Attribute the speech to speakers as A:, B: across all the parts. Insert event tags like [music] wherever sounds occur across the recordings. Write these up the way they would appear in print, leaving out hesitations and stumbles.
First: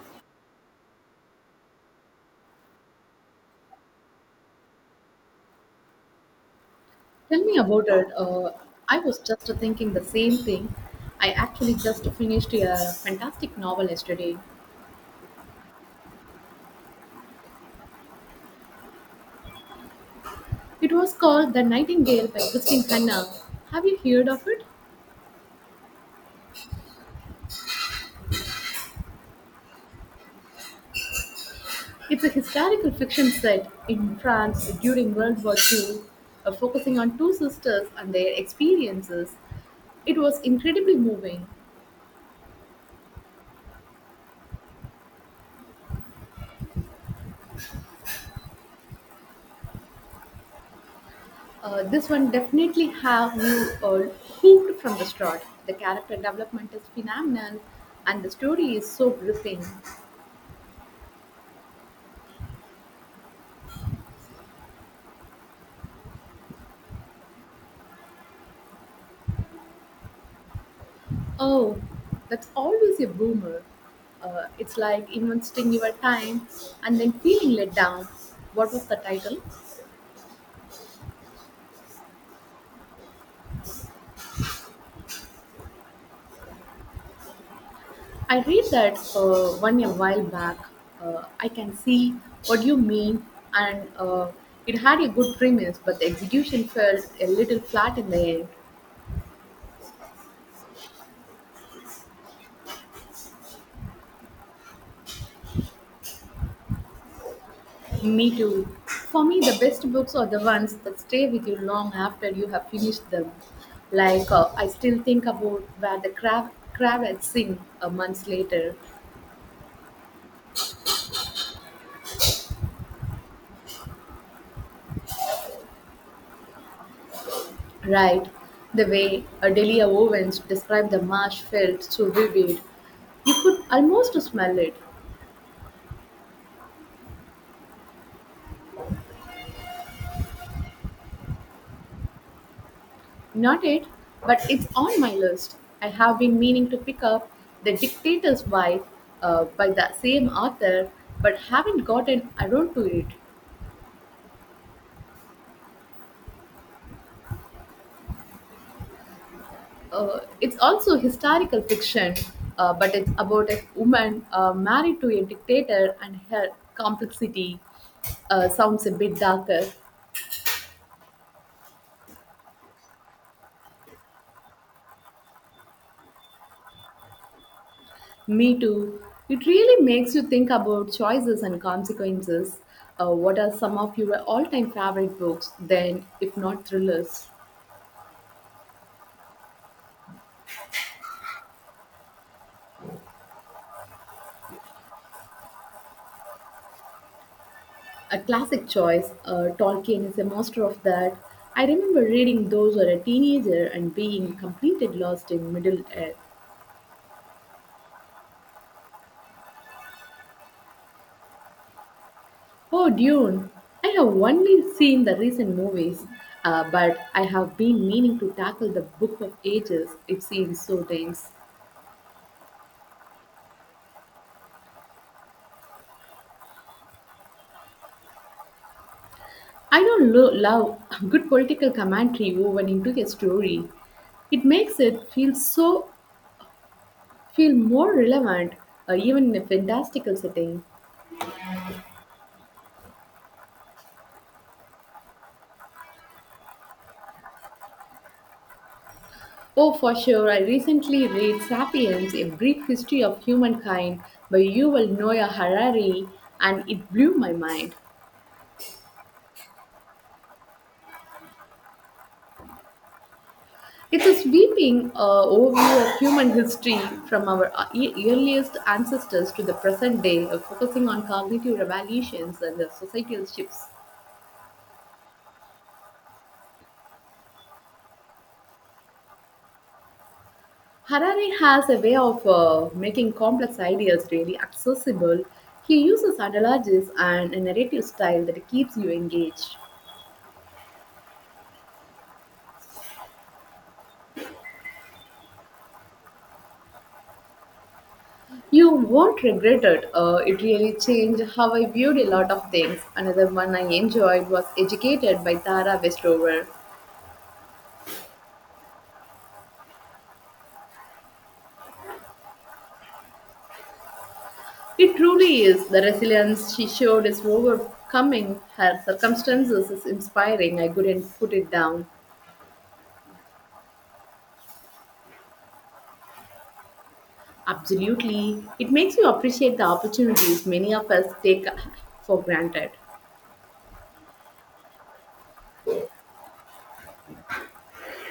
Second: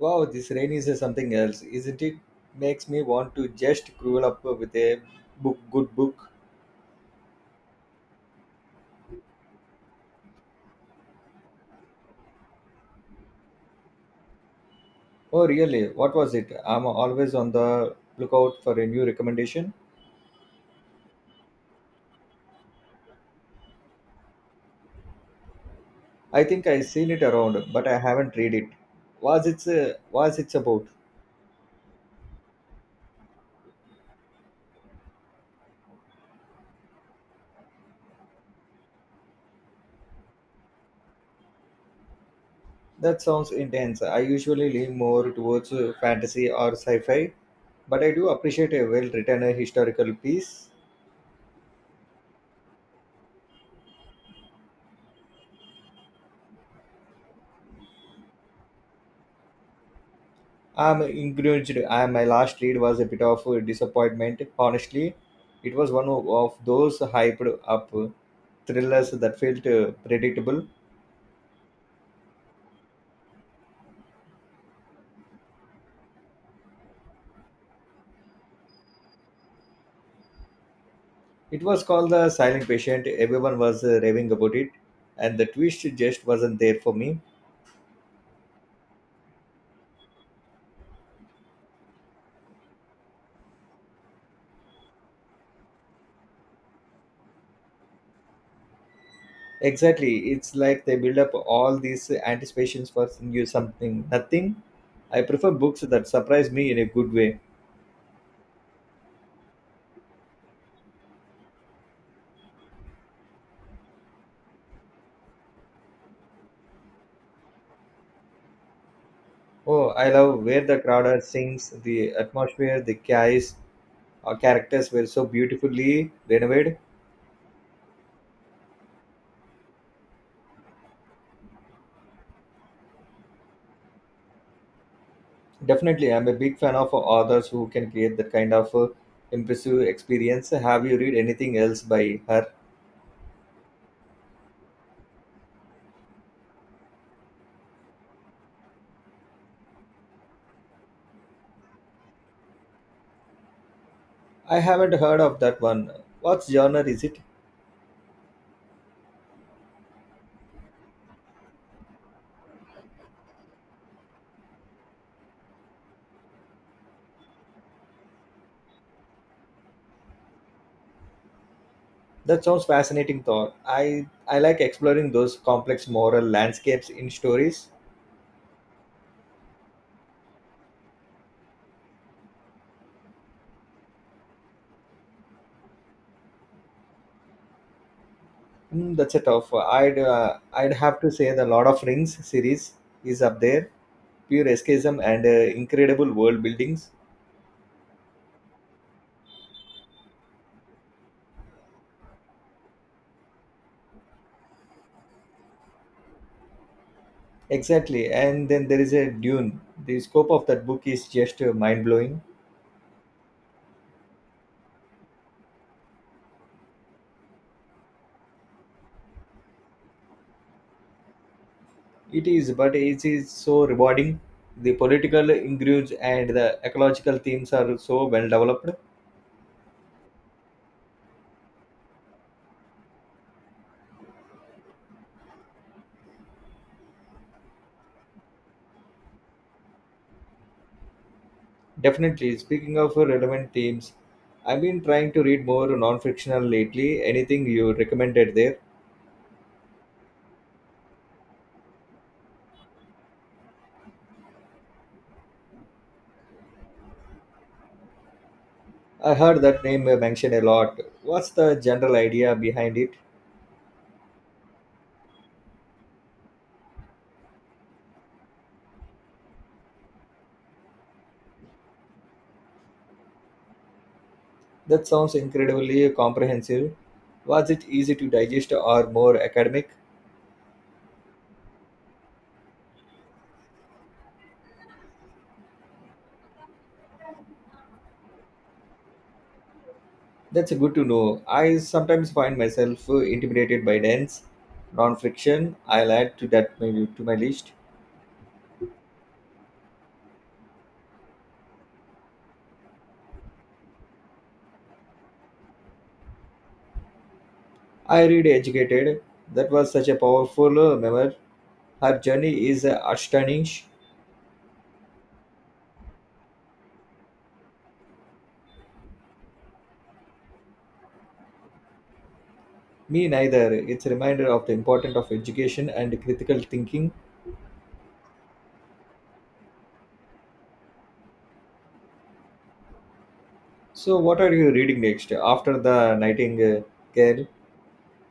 A: Wow, this rain is something else, isn't it? Makes me want to just curl up with a good book.
B: Tell me about it. I was just thinking the same thing. I actually just finished a fantastic novel yesterday.
A: Oh, really? What was it? I'm always on the lookout for a new recommendation.
B: It was called The Nightingale by Christine Hanna. Have you heard of it?
A: I think I've seen it around, but I haven't read it. Was it's about?
B: It's a historical fiction set in France during World War II, focusing on two sisters and their experiences. It was incredibly moving.
A: That sounds intense. I usually lean more towards fantasy or sci-fi, but I do appreciate a well-written historical piece.
B: This one definitely have you hooked from the start. The character development is phenomenal, and the story is so gripping.
A: I'm encouraged. My last read was a bit of a disappointment. Honestly, it was one of those hyped up thrillers that felt predictable.
B: Oh, that's always a boomer. It's like investing your time and then feeling let down. What was the title?
A: It was called The Silent Patient. Everyone was raving about it, and the twist just wasn't there for me.
B: I read that one a while back. I can see what you mean, and it had a good premise, but the execution felt a little flat in the end.
A: Exactly. It's like they build up all these anticipations for you something, nothing. I prefer books that surprise me in a good way.
B: Me too. For me, the best books are the ones that stay with you long after you have finished them. Like I still think about where the crab had sing a months later.
A: Oh, I love where the crowd are sings, the atmosphere, the chaos characters were so beautifully renovated.
B: Right. The way Adelia Owens described the marsh felt so vivid. Almost smell it.
A: Definitely, I'm a big fan of authors who can create that kind of impressive experience. Have you read anything else by her?
B: Not it, but it's on my list. I have been meaning to pick up The Dictator's Wife by the same author, but haven't gotten around to it.
A: I haven't heard of that one. What genre is it?
B: It's also historical fiction, but it's about a woman married to a dictator and her complexity. Sounds a bit darker.
A: That sounds fascinating thought. I like exploring those complex moral landscapes in stories.
B: Me too. It really makes you think about choices and consequences. What are some of your all time favorite books, then, if not thrillers?
A: Hmm, that's a tough. I'd have to say the Lord of Rings series is up there. Pure escapism and incredible world buildings.
B: A classic choice, Tolkien is a master of that. I remember reading those as a teenager and being completely lost in Middle Earth.
A: Exactly. And then there is a Dune. The scope of that book is just mind blowing.
B: Oh, Dune! I have only seen the recent movies, but I have been meaning to tackle the book of ages. It seems so dense.
A: It is, but it is so rewarding. The political ingredients and the ecological themes are so well developed.
B: I don't love [laughs] good political commentary woven into a story. It makes it feel so feel more relevant, even in a fantastical setting.
A: Definitely. Speaking of relevant themes, I've been trying to read more non fictional lately. Anything you recommended there?
B: Oh, for sure! I recently read *Sapiens: A Brief History of Humankind* by Yuval Noah Harari, and it blew my mind.
A: I heard that name mentioned a lot. What's the general idea behind it?
B: It's a sweeping overview of human history from our earliest ancestors to the present day, focusing on cognitive revolutions and the societal shifts.
A: That sounds incredibly comprehensive. Was it easy to digest or more academic?
B: Harari has a way of making complex ideas really accessible. He uses analogies and a narrative style that keeps you engaged.
A: That's good to know. I sometimes find myself intimidated by dense non-fiction. I'll add to that maybe to my list.
B: You won't regret it. It really changed how I viewed a lot of things. Another one I enjoyed was Educated by Tara Westover.
A: I read Educated. That was such a powerful memoir. Her journey is astonishing.
B: It truly is. The resilience she showed is overcoming her circumstances is inspiring. I couldn't put it down.
A: Me neither. It's a reminder of the importance of education and critical thinking.
B: Absolutely. It makes you appreciate the opportunities many of us take for granted.
A: So, what are you reading next? After the Nightingale.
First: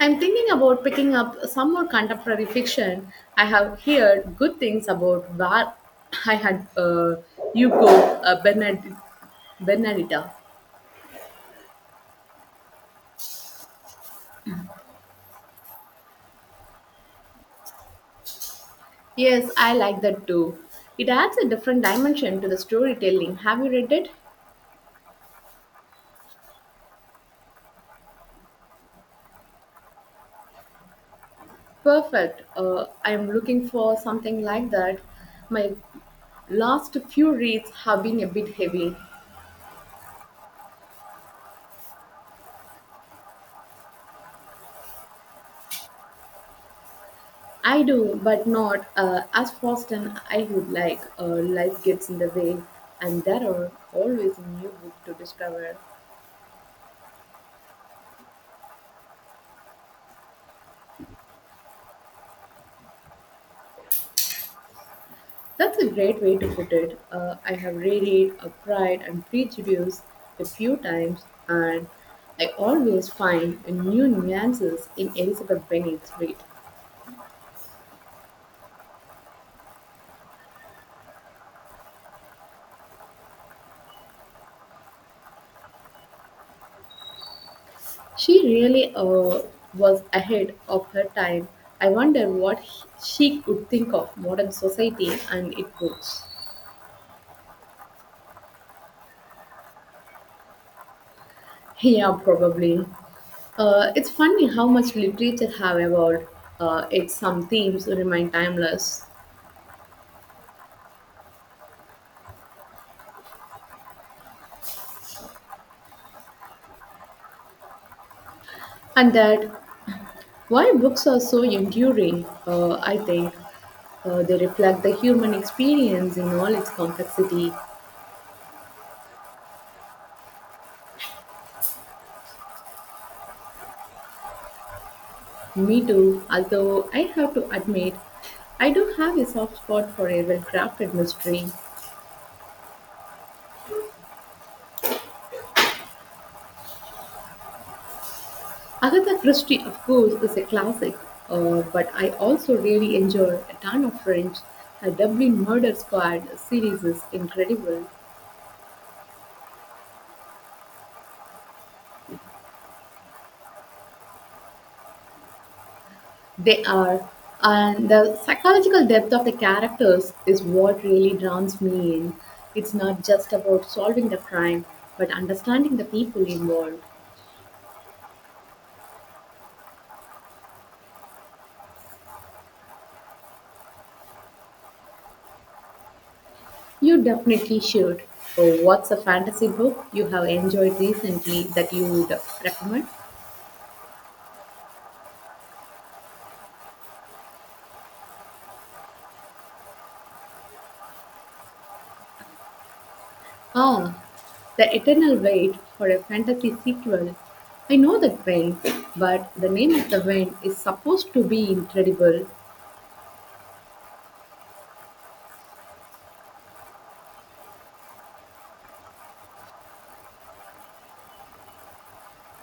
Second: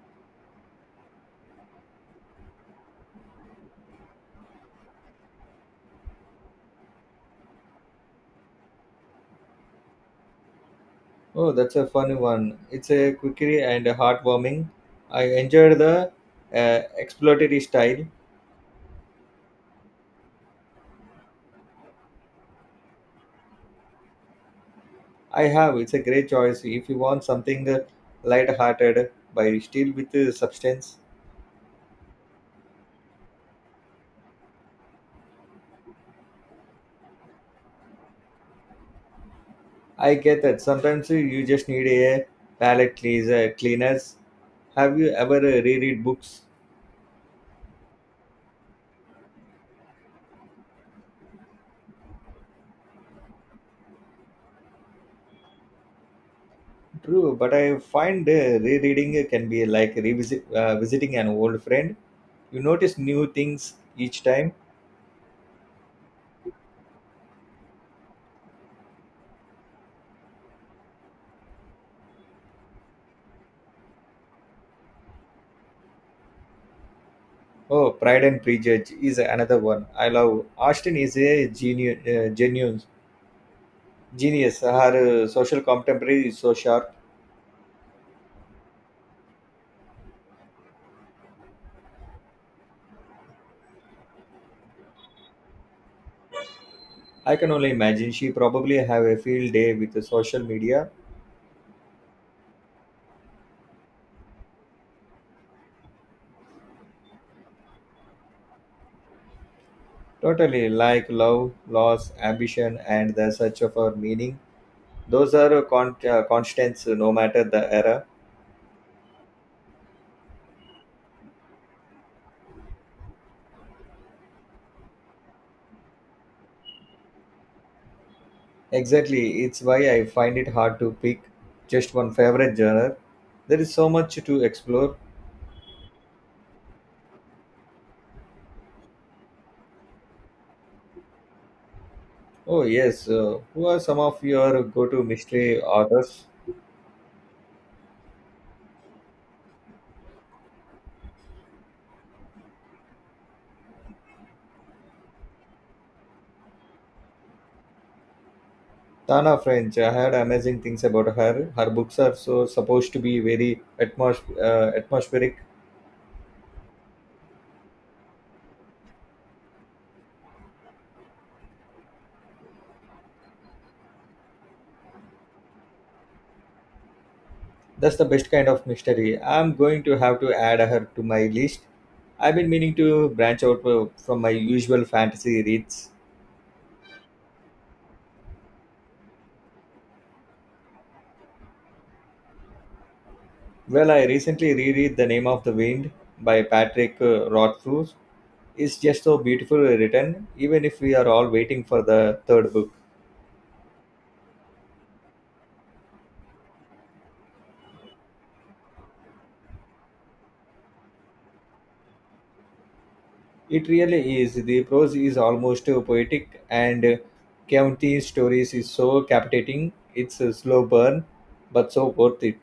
B: I'm thinking about picking up some more contemporary fiction. I have heard good things about where I had Hugo Bernadita.
A: Oh, that's a fun one. It's a quickie and heartwarming. I enjoyed the exploratory style.
B: Yes, I like that too. It adds a different dimension to the storytelling. Have you read it?
A: I have. It's a great choice. If you want something light-hearted but still with substance.
B: Perfect. I am looking for something like that. My last few reads have been a bit heavy.
A: I get that. Sometimes you just need a palate cleanser. Cleaners. Have you ever reread books?
B: I do, but not as fast as I would like. Life gets in the way, and there are always a new book to discover.
A: True, but I find rereading can be like revisit visiting an old friend. You notice new things each time.
B: That's a great way to put it. I have reread Pride and Prejudice a few times, and I always find a new nuances in Elizabeth Bennet's wit.
A: Oh, Pride and Prejudice is another one. I love. Austen is a genius. Genius. Her social contemporary is so sharp.
B: She really was ahead of her time. I wonder what she could think of modern society and its books.
A: I can only imagine she probably have a field day with the social media.
B: Yeah, probably. It's funny how much literature have evolved. It's some themes remain timeless,
A: Totally like love, loss, ambition, and the search of our meaning. Those are constants no matter the era.
B: and that why books are so enduring. I think they reflect the human experience in all its complexity.
A: Exactly, it's why I find it hard to pick just one favorite genre. There is so much to explore.
B: Me too. Although I have to admit, I do have a soft spot for a well-crafted mystery.
A: Oh yes, who are some of your go-to mystery authors?
B: Agatha Christie, of course, is a classic, but I also really enjoy a ton of French. Her Dublin Murder Squad series is incredible.
A: Tana French, I heard amazing things about her. Her books are so supposed to be very atmospheric.
B: They are, and the psychological depth of the characters is what really draws me in. It's not just about solving the crime, but understanding the people involved.
A: That's the best kind of mystery. I'm going to have to add her to my list. I've been meaning to branch out from my usual fantasy reads.
B: You definitely should. So what's a fantasy book you have enjoyed recently that you would recommend?
A: Well, I recently reread The Name of the Wind by Patrick Rothfuss. It's just so beautifully written, even if we are all waiting for the third book.
B: Ah, the eternal wait for a fantasy sequel. I know the train, but the name of the wind is supposed to be incredible.
A: It really is. The prose is almost poetic, and County's stories is so captivating. It's a slow burn, but so worth it.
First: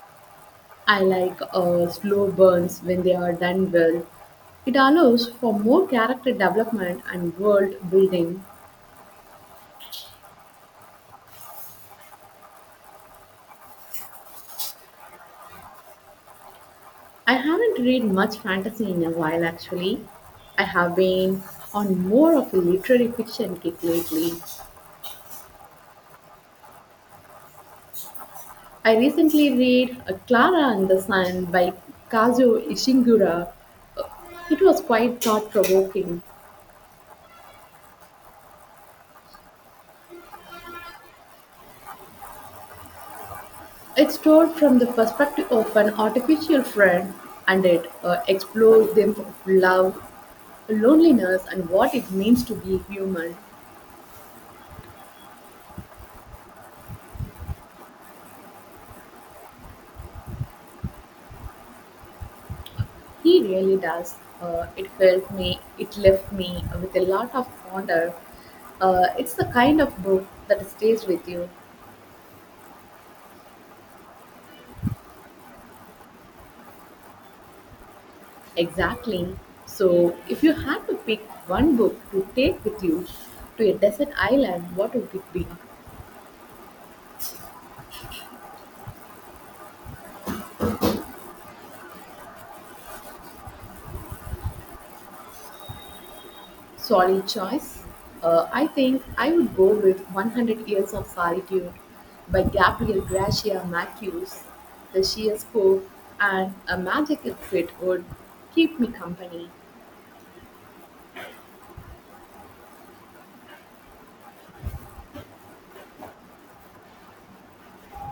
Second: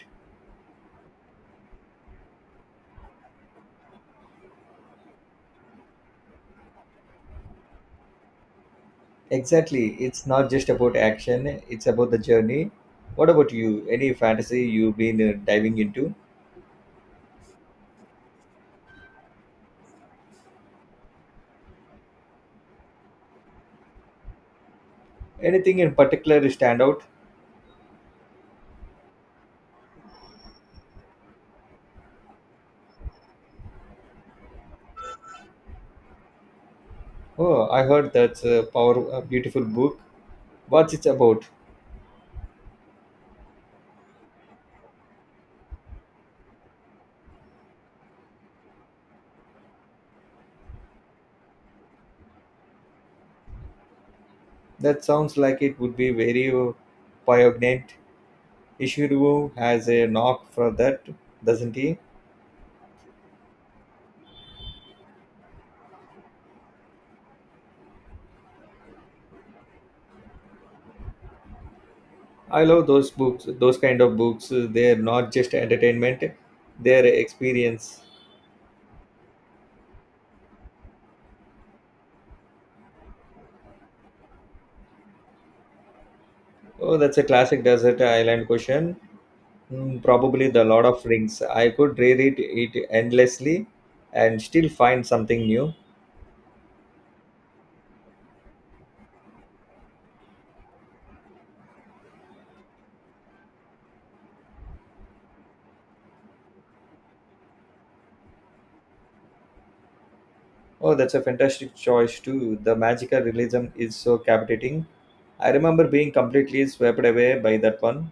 B: I like slow burns when they are done well. It allows for more character development and world building.
A: Exactly. It's not just about action, it's about the journey. What about you? Any fantasy you've been diving into?
B: I haven't read much fantasy in a while actually. I have been on more of a literary fiction kick lately.
A: Anything in particular stand out?
B: I recently read Clara and the Sun by Kazuo Ishiguro. Uh, It was quite thought provoking.
A: Oh, I heard that's a power a beautiful book. What's it about?
B: It's told from the perspective of an artificial friend and it explores them of love, loneliness, and what it means to be human.
A: That sounds like it would be very poignant. Ishiro has a knock for that, doesn't he?
B: He really does. It left me with a lot of wonder. It's the kind of book that stays with you.
A: I love those books, those kind of books. They're not just entertainment, they're experience.
B: Exactly. So, if you had to pick one book to take with you to a desert island, what would it be?
A: Oh, that's a classic desert island question. Mm, probably The Lord of Rings. I could reread it endlessly and still find something new.
B: Solid choice. I think I would go with 100 Years of Solitude by Gabriel Garcia Marquez. The sheer scope and a magical fit would keep me company.
A: Oh, that's a fantastic choice, too. The magical realism is so captivating. I remember being completely swept away by that one.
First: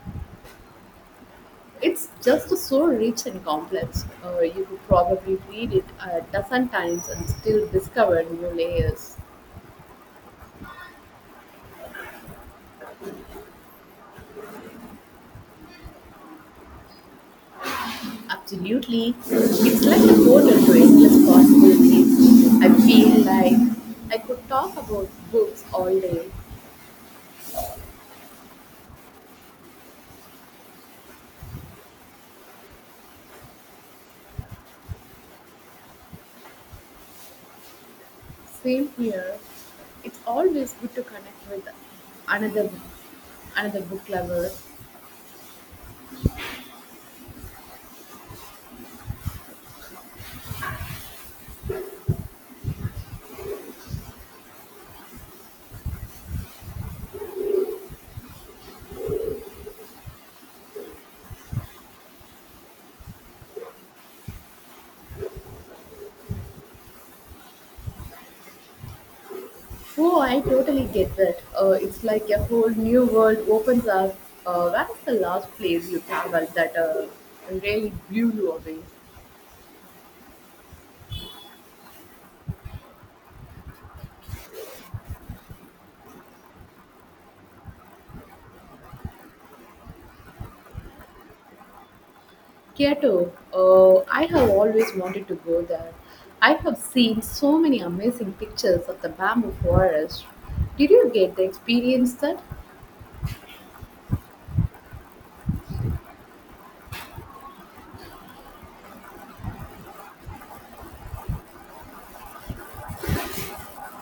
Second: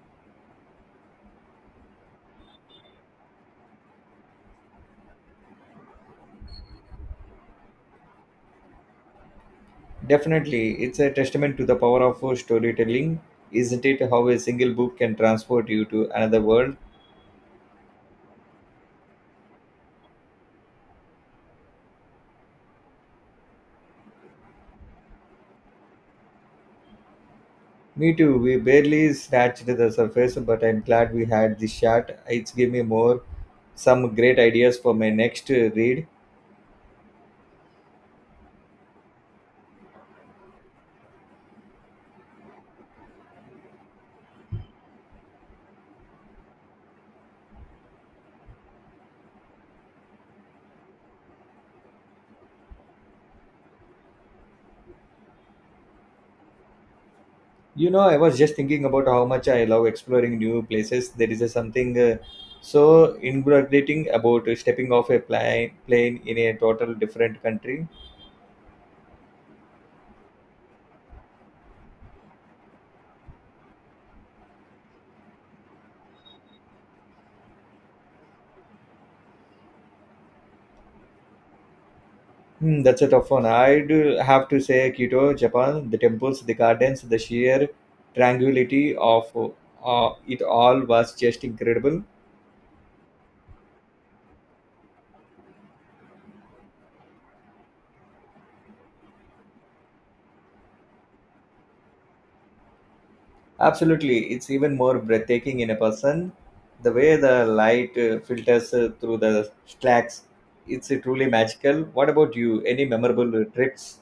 B: It's just so rich and complex. You could probably read it a dozen times and still discover new layers.
A: Definitely, it's a testament to the power of storytelling, isn't it? How a single book can transport you to another world.
B: Absolutely. It's like a portal to endless possibilities. I feel like I could talk about books all day.
A: Me too, we barely scratched the surface, but I'm glad we had this chat. It's given me more some great ideas for my next read.
B: Same here. It's always good to connect with another another book lover.
A: You know, I was just thinking about how much I love exploring new places. There is a something so invigorating about stepping off a plane in a total different country.
B: Oh, I totally get that. It's like a whole new world opens up. Where is the last place you traveled that really blew you away?
A: Hmm, that's a tough one. I do have to say Kyoto, Japan, the temples, the gardens, the sheer tranquility of it all was just incredible.
B: Kyoto, oh, I have always wanted to go there. I have seen so many amazing pictures of the bamboo forest. Did you get the experience that?
A: Absolutely, it's even more breathtaking in a person. The way the light filters through the slacks, it's truly magical. What about you? Any memorable trips?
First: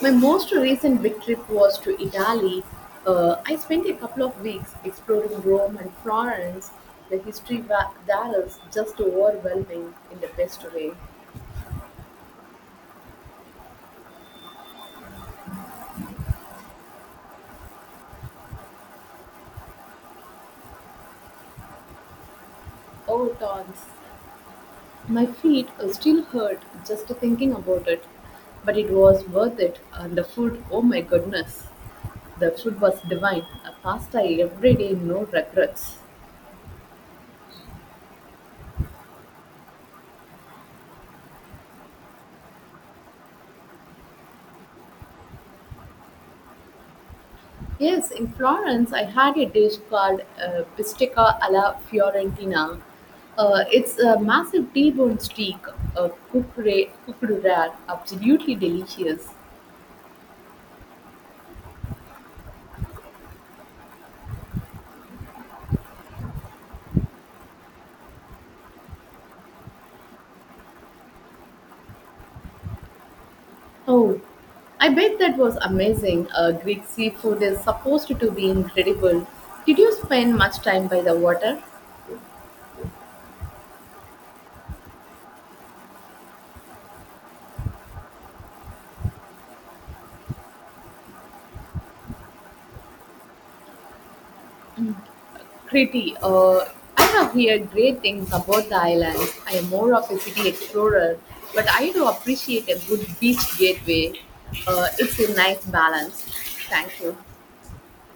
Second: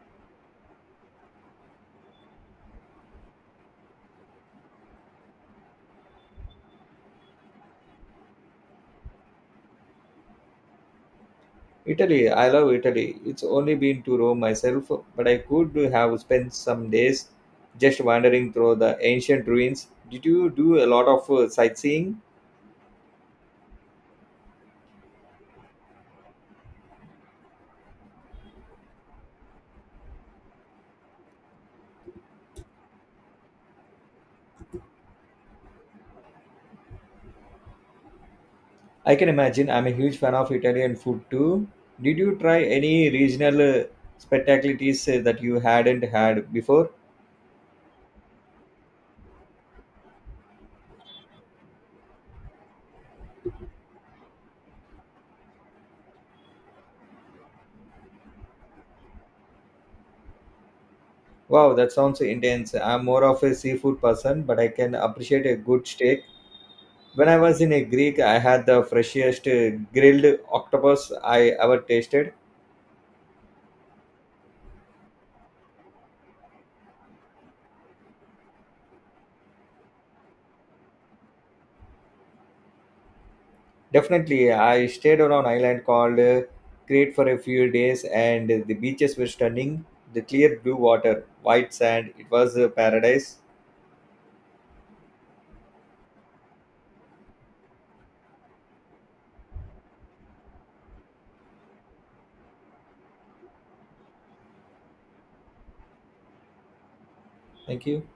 B: My most recent big trip was to Italy. I spent a couple of weeks exploring Rome and Florence. There is just overwhelming in the best way.
A: Italy, I love Italy. It's only been to Rome myself, but I could have spent some days just wandering through the ancient ruins. Did you do a lot of sightseeing?
B: Oh, tons. My feet still hurt just thinking about it, but it was worth it. And the food, oh my goodness, the food was divine. A pasta every day, no regrets.
A: I can imagine. I'm a huge fan of Italian food too. Did you try any regional spectacularities that you hadn't had before?
B: Yes, in Florence, I had a dish called bistecca alla Fiorentina. It's a massive T-bone steak, cooked rare, absolutely delicious.
A: Wow, that sounds intense. I'm more of a seafood person, but I can appreciate a good steak. When I was in a Greek, I had the freshest grilled octopus I ever tasted.
B: Oh, I bet that was amazing. Greek seafood is supposed to be incredible. Did you spend much time by the water?
A: Definitely, I stayed on an island called Crete for a few days, and the beaches were stunning. The clear blue water, white sand, it was a paradise.
B: Crete, I have heard great things about the island. I am more of a city explorer, but I do appreciate a good beach gateway. It's a nice balance. Thank you.
A: Thank you.